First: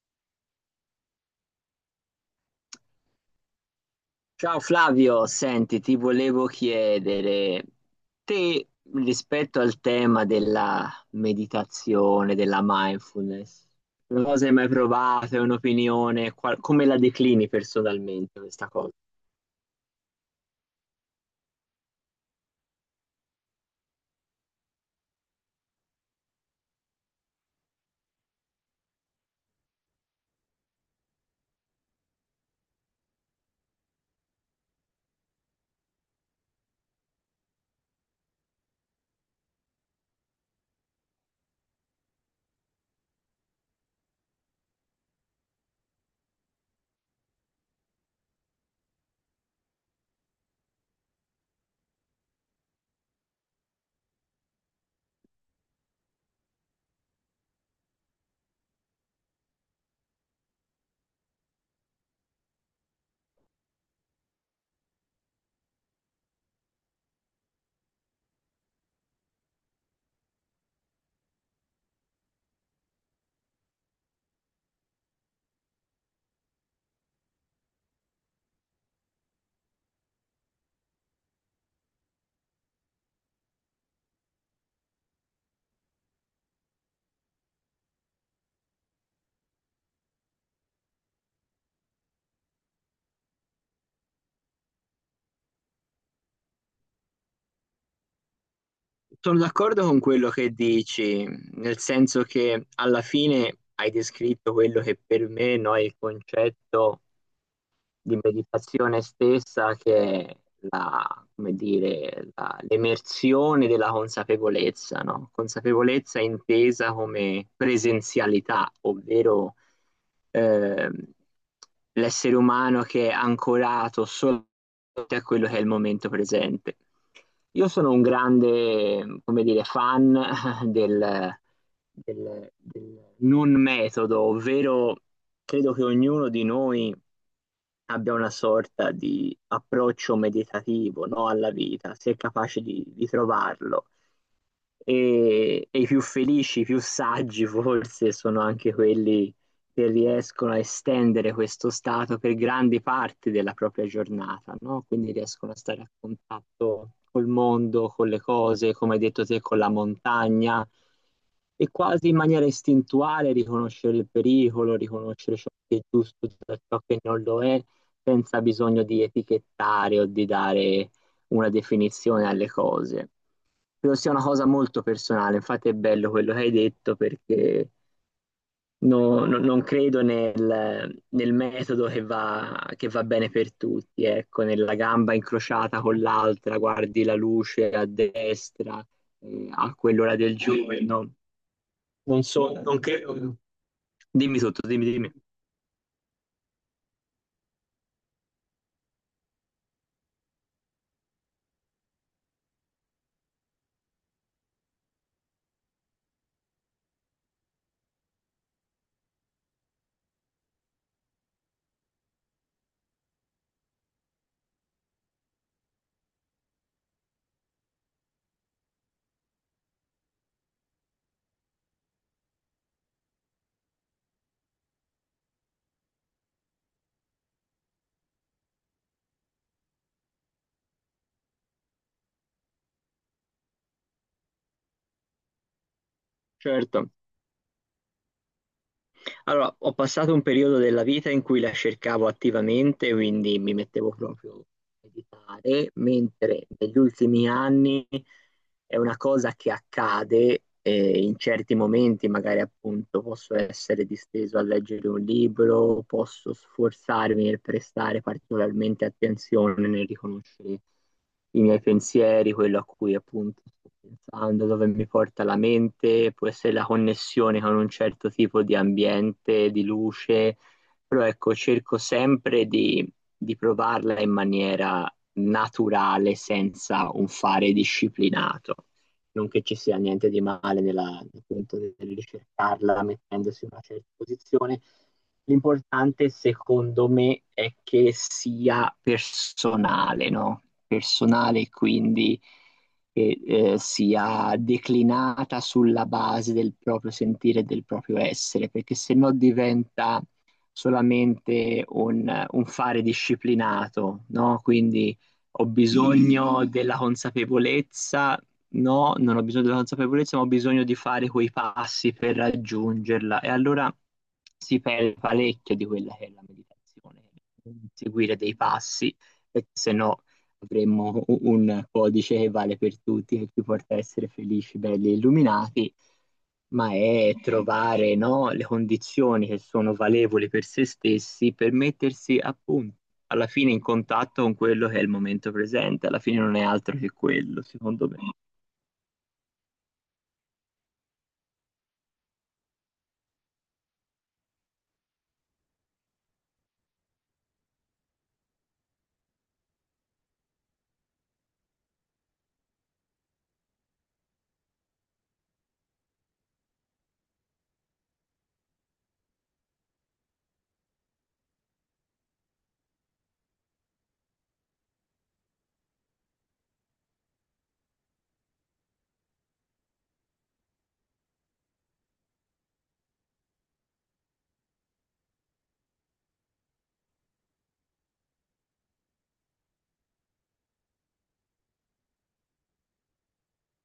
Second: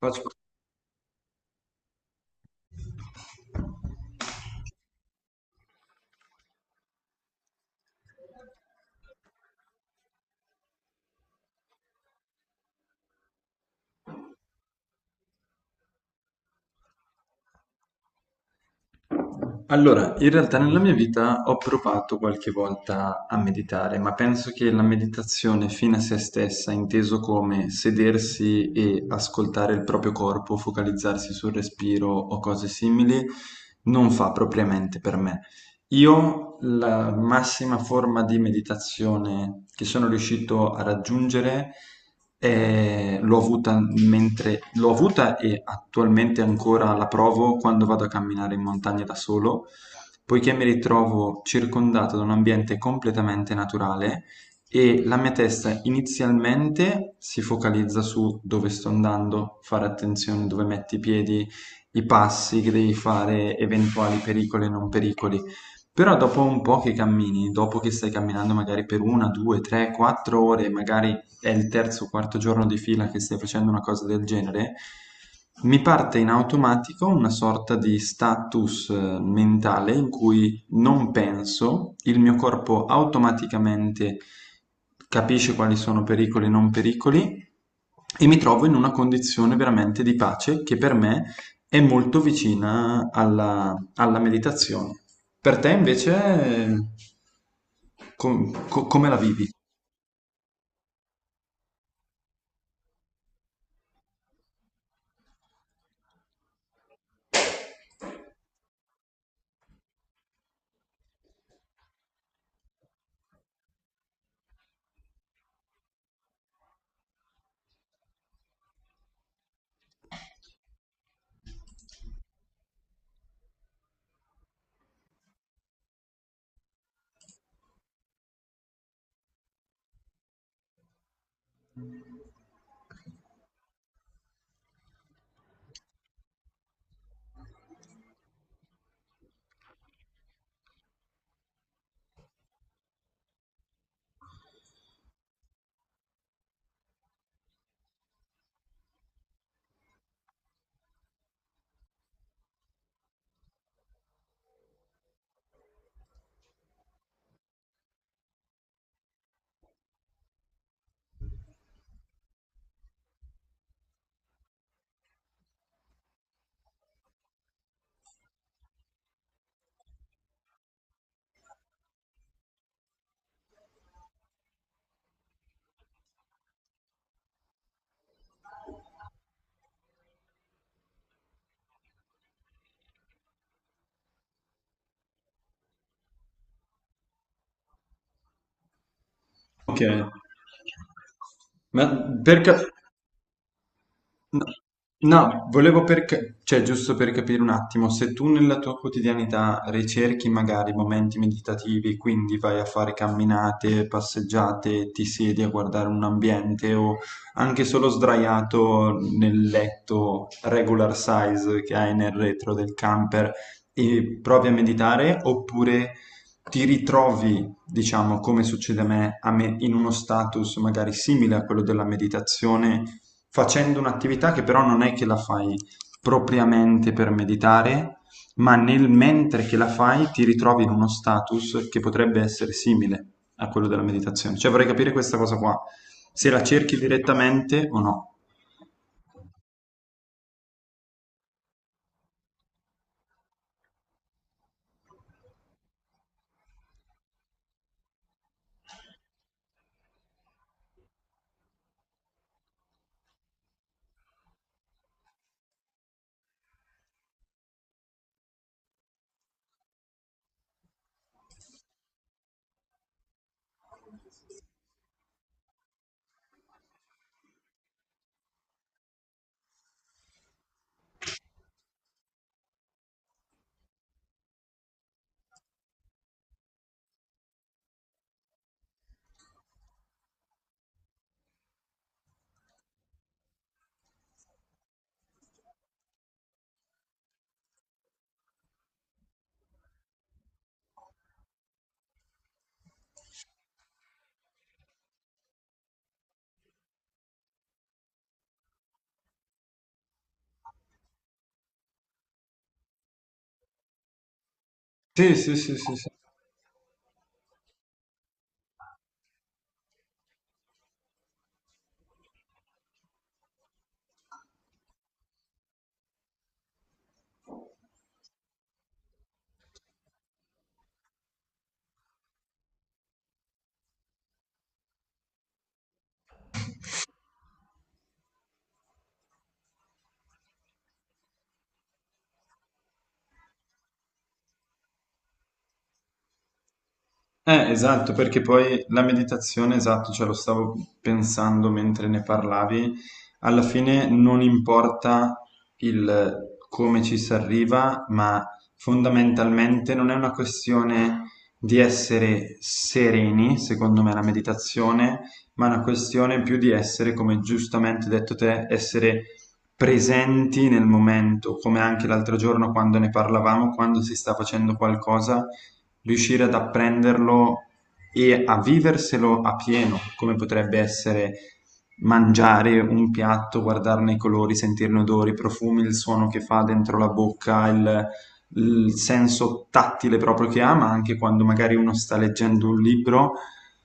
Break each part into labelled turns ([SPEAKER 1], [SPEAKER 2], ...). [SPEAKER 1] Faccio-
[SPEAKER 2] Ciao Flavio, senti, ti volevo chiedere, te rispetto al tema della meditazione, della mindfulness, non so se hai mai provato, è un'opinione, come la declini personalmente questa cosa?
[SPEAKER 1] Allora, in realtà nella mia vita ho provato qualche volta a meditare, ma penso che la meditazione fine a se stessa, inteso come sedersi e ascoltare il proprio corpo, focalizzarsi sul respiro o cose simili, non fa propriamente per me. Io la massima forma di meditazione che sono riuscito a raggiungere l'ho avuta mentre l'ho avuta e attualmente ancora la provo quando vado a camminare in montagna da solo, poiché mi ritrovo circondato da un ambiente completamente naturale e la mia testa inizialmente si focalizza su dove sto andando, fare attenzione dove metti i piedi, i passi che devi fare, eventuali pericoli e non pericoli. Però dopo un po' che cammini, dopo che stai camminando magari per una, due, tre, quattro ore, magari è il terzo o quarto giorno di fila che stai facendo una cosa del genere, mi parte in automatico una sorta di status mentale in cui non penso, il mio corpo automaticamente capisce quali sono pericoli e non pericoli e mi trovo in una condizione veramente di pace che per me è molto vicina alla meditazione. Per te invece come la
[SPEAKER 2] Sono
[SPEAKER 1] vivi?
[SPEAKER 2] d'accordo con quello che dici, nel senso che alla fine hai descritto quello che per me, no, è il concetto di meditazione stessa che è la, come dire, l'emersione della consapevolezza, no? Consapevolezza intesa come presenzialità, ovvero ehm, l'essere umano che è ancorato solo a quello che è il momento presente. Io sono un grande, come dire, fan del del non metodo, ovvero credo che ognuno di noi abbia una sorta di approccio meditativo, no, alla vita, se è capace di trovarlo. E i più felici, i più saggi forse sono anche quelli che riescono a estendere questo stato per grandi parti della propria giornata, no? Quindi riescono a stare a contatto col mondo, con le cose, come hai detto te, con la montagna e quasi in maniera istintuale riconoscere il pericolo, riconoscere ciò che è giusto da ciò che non lo è, senza bisogno di etichettare o di dare una definizione alle cose. Credo sia una cosa molto personale, infatti è bello quello che hai detto perché non credo nel metodo che va bene per tutti, ecco, nella gamba incrociata con l'altra, guardi la luce a destra, a
[SPEAKER 1] Ok.
[SPEAKER 2] quell'ora del giorno.
[SPEAKER 1] Ma
[SPEAKER 2] Non
[SPEAKER 1] per,
[SPEAKER 2] so,
[SPEAKER 1] ca-
[SPEAKER 2] non credo. Dimmi
[SPEAKER 1] no,
[SPEAKER 2] tutto, dimmi, dimmi.
[SPEAKER 1] no, cioè giusto per capire un attimo, se tu nella tua quotidianità ricerchi magari momenti meditativi, quindi vai a fare camminate, passeggiate, ti siedi a guardare un ambiente o anche solo sdraiato nel letto regular size che hai nel retro del camper e provi a meditare, oppure ti ritrovi diciamo, come succede a me in uno status magari simile a quello della meditazione, facendo un'attività che però non è che la fai propriamente per meditare, ma nel mentre che la fai ti ritrovi in uno status che potrebbe essere simile a quello della meditazione. Cioè vorrei capire questa cosa qua, se la cerchi
[SPEAKER 2] Certo.
[SPEAKER 1] direttamente o no.
[SPEAKER 2] Allora, ho passato un periodo della vita in cui la cercavo attivamente, quindi mi mettevo proprio a meditare, mentre negli ultimi anni è una cosa che accade in certi momenti, magari appunto posso essere disteso a leggere un libro, posso sforzarmi nel prestare particolarmente attenzione nel riconoscere i miei pensieri, quello a cui appunto sto pensando, dove mi porta la mente, può essere la connessione con un certo tipo di ambiente, di luce, però ecco, cerco sempre di provarla in maniera naturale senza un fare disciplinato. Non che ci sia niente di male nella, appunto, nel ricercarla mettendosi in una certa posizione. L'importante secondo me è che sia personale, no? Personale quindi che sia declinata sulla base del proprio sentire e del proprio essere, perché se no diventa solamente un fare disciplinato, no? Quindi
[SPEAKER 1] Sì, sì,
[SPEAKER 2] ho
[SPEAKER 1] sì, sì, sì.
[SPEAKER 2] bisogno della consapevolezza. No, non ho bisogno della consapevolezza, ma ho bisogno di fare quei passi per raggiungerla. E allora si perde parecchio di quella che è la meditazione, seguire dei passi, perché se no avremmo un codice che vale per tutti, che ci porta a essere felici, belli e illuminati, ma è trovare, no, le condizioni che sono valevoli per se stessi per mettersi appunto alla fine in contatto con quello che è il momento presente, alla fine non è altro che quello, secondo
[SPEAKER 1] Esatto,
[SPEAKER 2] me.
[SPEAKER 1] perché poi la meditazione, esatto, ce lo stavo pensando mentre ne parlavi, alla fine non importa il come ci si arriva, ma fondamentalmente non è una questione di essere sereni, secondo me, la meditazione, ma è una questione più di essere, come giustamente hai detto te, essere presenti nel momento, come anche l'altro giorno quando ne parlavamo, quando si sta facendo qualcosa riuscire ad apprenderlo e a viverselo a pieno, come potrebbe essere mangiare un piatto, guardarne i colori, sentirne odori, i profumi, il suono che fa dentro la bocca, il senso tattile proprio che ha, ma anche quando magari uno sta leggendo un libro,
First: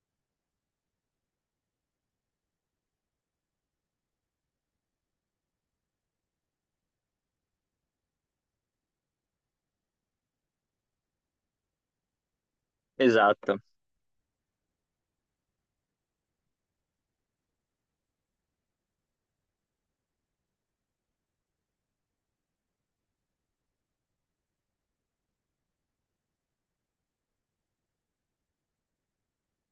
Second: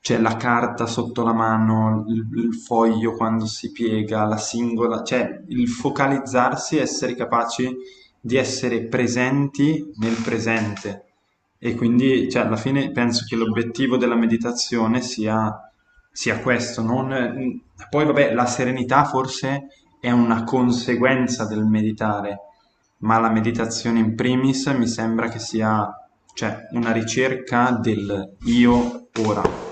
[SPEAKER 1] c'è la carta sotto la mano, il foglio quando si piega, la singola, cioè il focalizzarsi, essere capaci di essere presenti nel presente e quindi, cioè, alla fine penso che
[SPEAKER 2] Esatto.
[SPEAKER 1] l'obiettivo della meditazione sia questo. Poi, vabbè, la serenità forse è una conseguenza del meditare, ma la meditazione in primis mi sembra che sia, cioè, una ricerca del io ora.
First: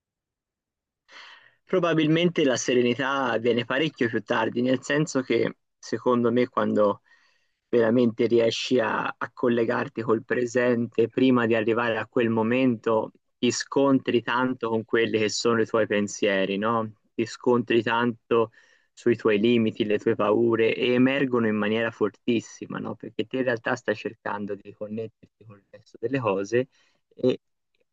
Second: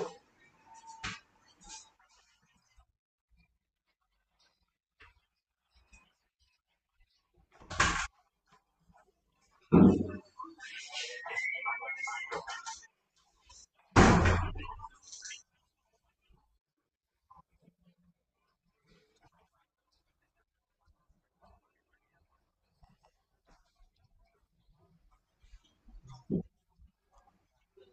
[SPEAKER 2] Probabilmente la serenità viene parecchio più tardi, nel senso che secondo me quando veramente riesci a collegarti col presente prima di arrivare a quel momento, ti scontri tanto con quelli che sono i tuoi pensieri, no? Ti scontri tanto sui tuoi limiti, le tue paure e emergono in maniera fortissima, no? Perché te in realtà stai cercando di connetterti con il resto delle cose e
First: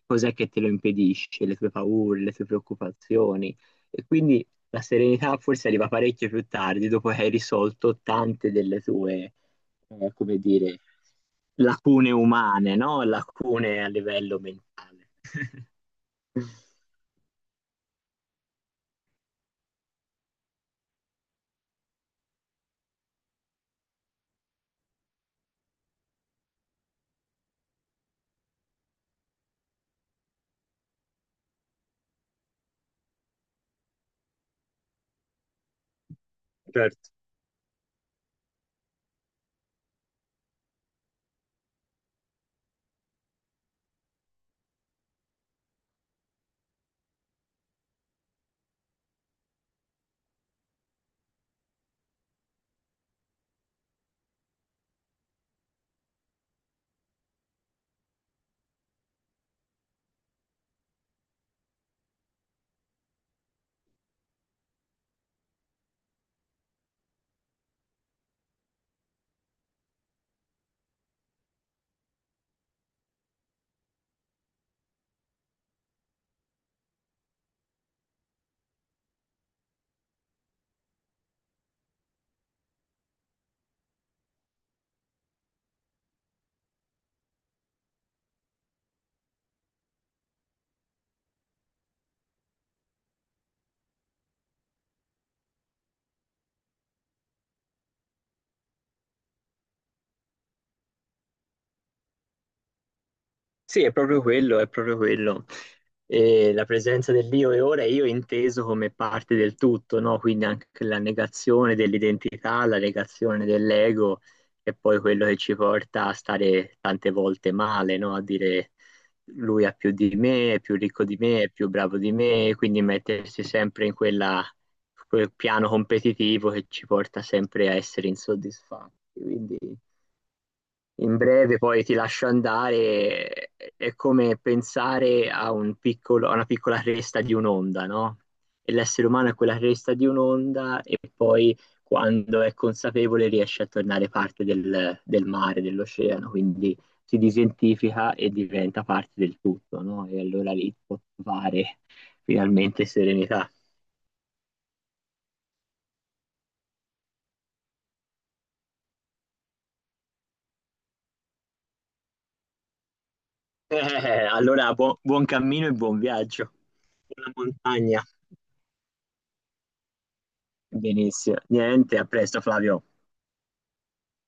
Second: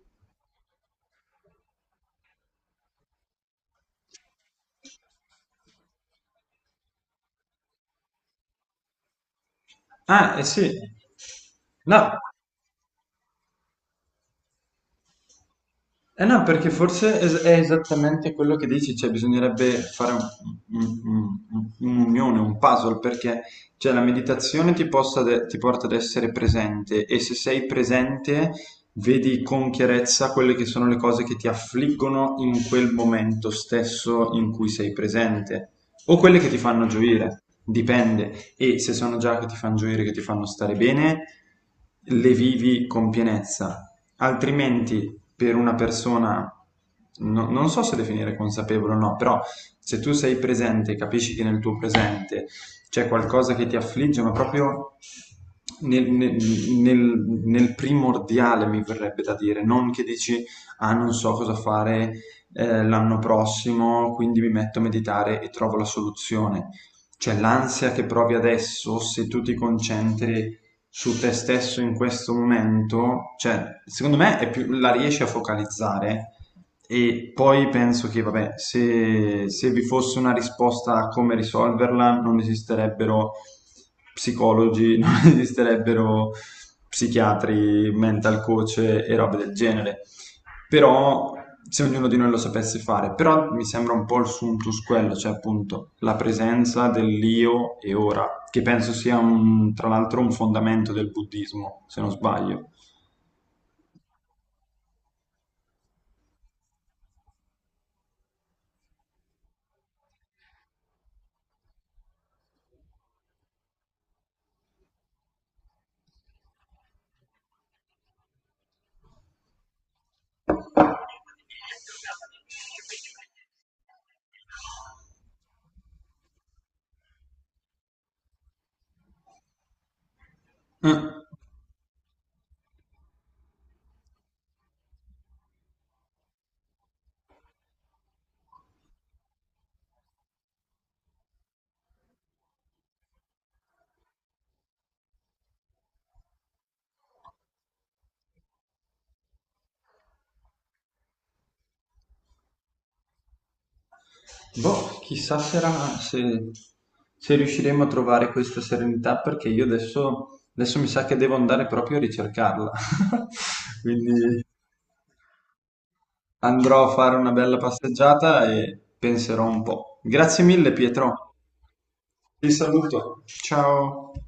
[SPEAKER 2] cos'è che te lo impedisce, le tue paure, le tue preoccupazioni. E quindi la serenità forse arriva parecchio più tardi, dopo che hai risolto tante delle tue,
[SPEAKER 1] Ah,
[SPEAKER 2] come
[SPEAKER 1] eh sì.
[SPEAKER 2] dire, lacune
[SPEAKER 1] No,
[SPEAKER 2] umane, no? Lacune a livello mentale.
[SPEAKER 1] eh no, perché è esattamente quello che dici, cioè bisognerebbe fare un- un'unione, un puzzle, perché cioè, la meditazione ti, possa de- ti porta ad essere presente e se sei presente vedi con chiarezza quelle che sono le cose che ti affliggono in quel momento stesso in cui sei presente o quelle che ti fanno
[SPEAKER 2] Certo.
[SPEAKER 1] gioire, dipende. E se sono già che ti fanno gioire, che ti fanno stare bene, le vivi con pienezza. Altrimenti, per una persona, non so se definire consapevole o no, però se tu sei presente, capisci che nel tuo presente c'è qualcosa che ti affligge, ma proprio nel, nel- nel primordiale, mi verrebbe da dire, non che dici, ah, non so cosa fare l'anno prossimo, quindi mi metto a meditare e trovo la soluzione. Cioè l'ansia che provi adesso, se tu ti concentri su te stesso in questo momento, cioè, secondo me è più, la riesci a focalizzare e poi penso che, vabbè, se vi fosse una risposta a come risolverla, non esisterebbero psicologi, esisterebbero psichiatri, mental coach e robe del genere. Però se ognuno di noi lo sapesse fare, però mi sembra un po' il suntus quello, cioè appunto la presenza dell'io e ora, che penso sia tra l'altro un fondamento del buddismo, se non sbaglio.
[SPEAKER 2] Sì, è proprio quello, è proprio quello. E la presenza dell'io e ora è io inteso come parte del tutto, no? Quindi anche la negazione dell'identità, la negazione dell'ego, è poi quello che ci porta a stare tante volte male, no? A dire lui ha più di me, è più ricco di me, è più bravo di me, quindi mettersi sempre in quel piano competitivo che ci porta sempre a essere insoddisfatti. Quindi
[SPEAKER 1] Eh,
[SPEAKER 2] in breve poi ti lascio andare, è come pensare a un a una piccola cresta di un'onda, no? E l'essere umano è quella cresta di un'onda e poi quando è consapevole riesce a tornare parte del mare, dell'oceano, quindi si disidentifica e diventa parte del tutto, no? E allora lì può trovare finalmente serenità.
[SPEAKER 1] boh, chissà sarà se, se riusciremo a trovare questa serenità, perché io adesso, adesso mi sa che devo andare proprio a ricercarla.
[SPEAKER 2] Eh,
[SPEAKER 1] Quindi...
[SPEAKER 2] allora buon cammino e buon viaggio.
[SPEAKER 1] Andrò a fare una
[SPEAKER 2] Buona
[SPEAKER 1] bella
[SPEAKER 2] montagna.
[SPEAKER 1] passeggiata e penserò un po'. Grazie mille, Pietro.
[SPEAKER 2] Benissimo. Niente, a presto
[SPEAKER 1] Ti
[SPEAKER 2] Flavio.
[SPEAKER 1] saluto. Ciao.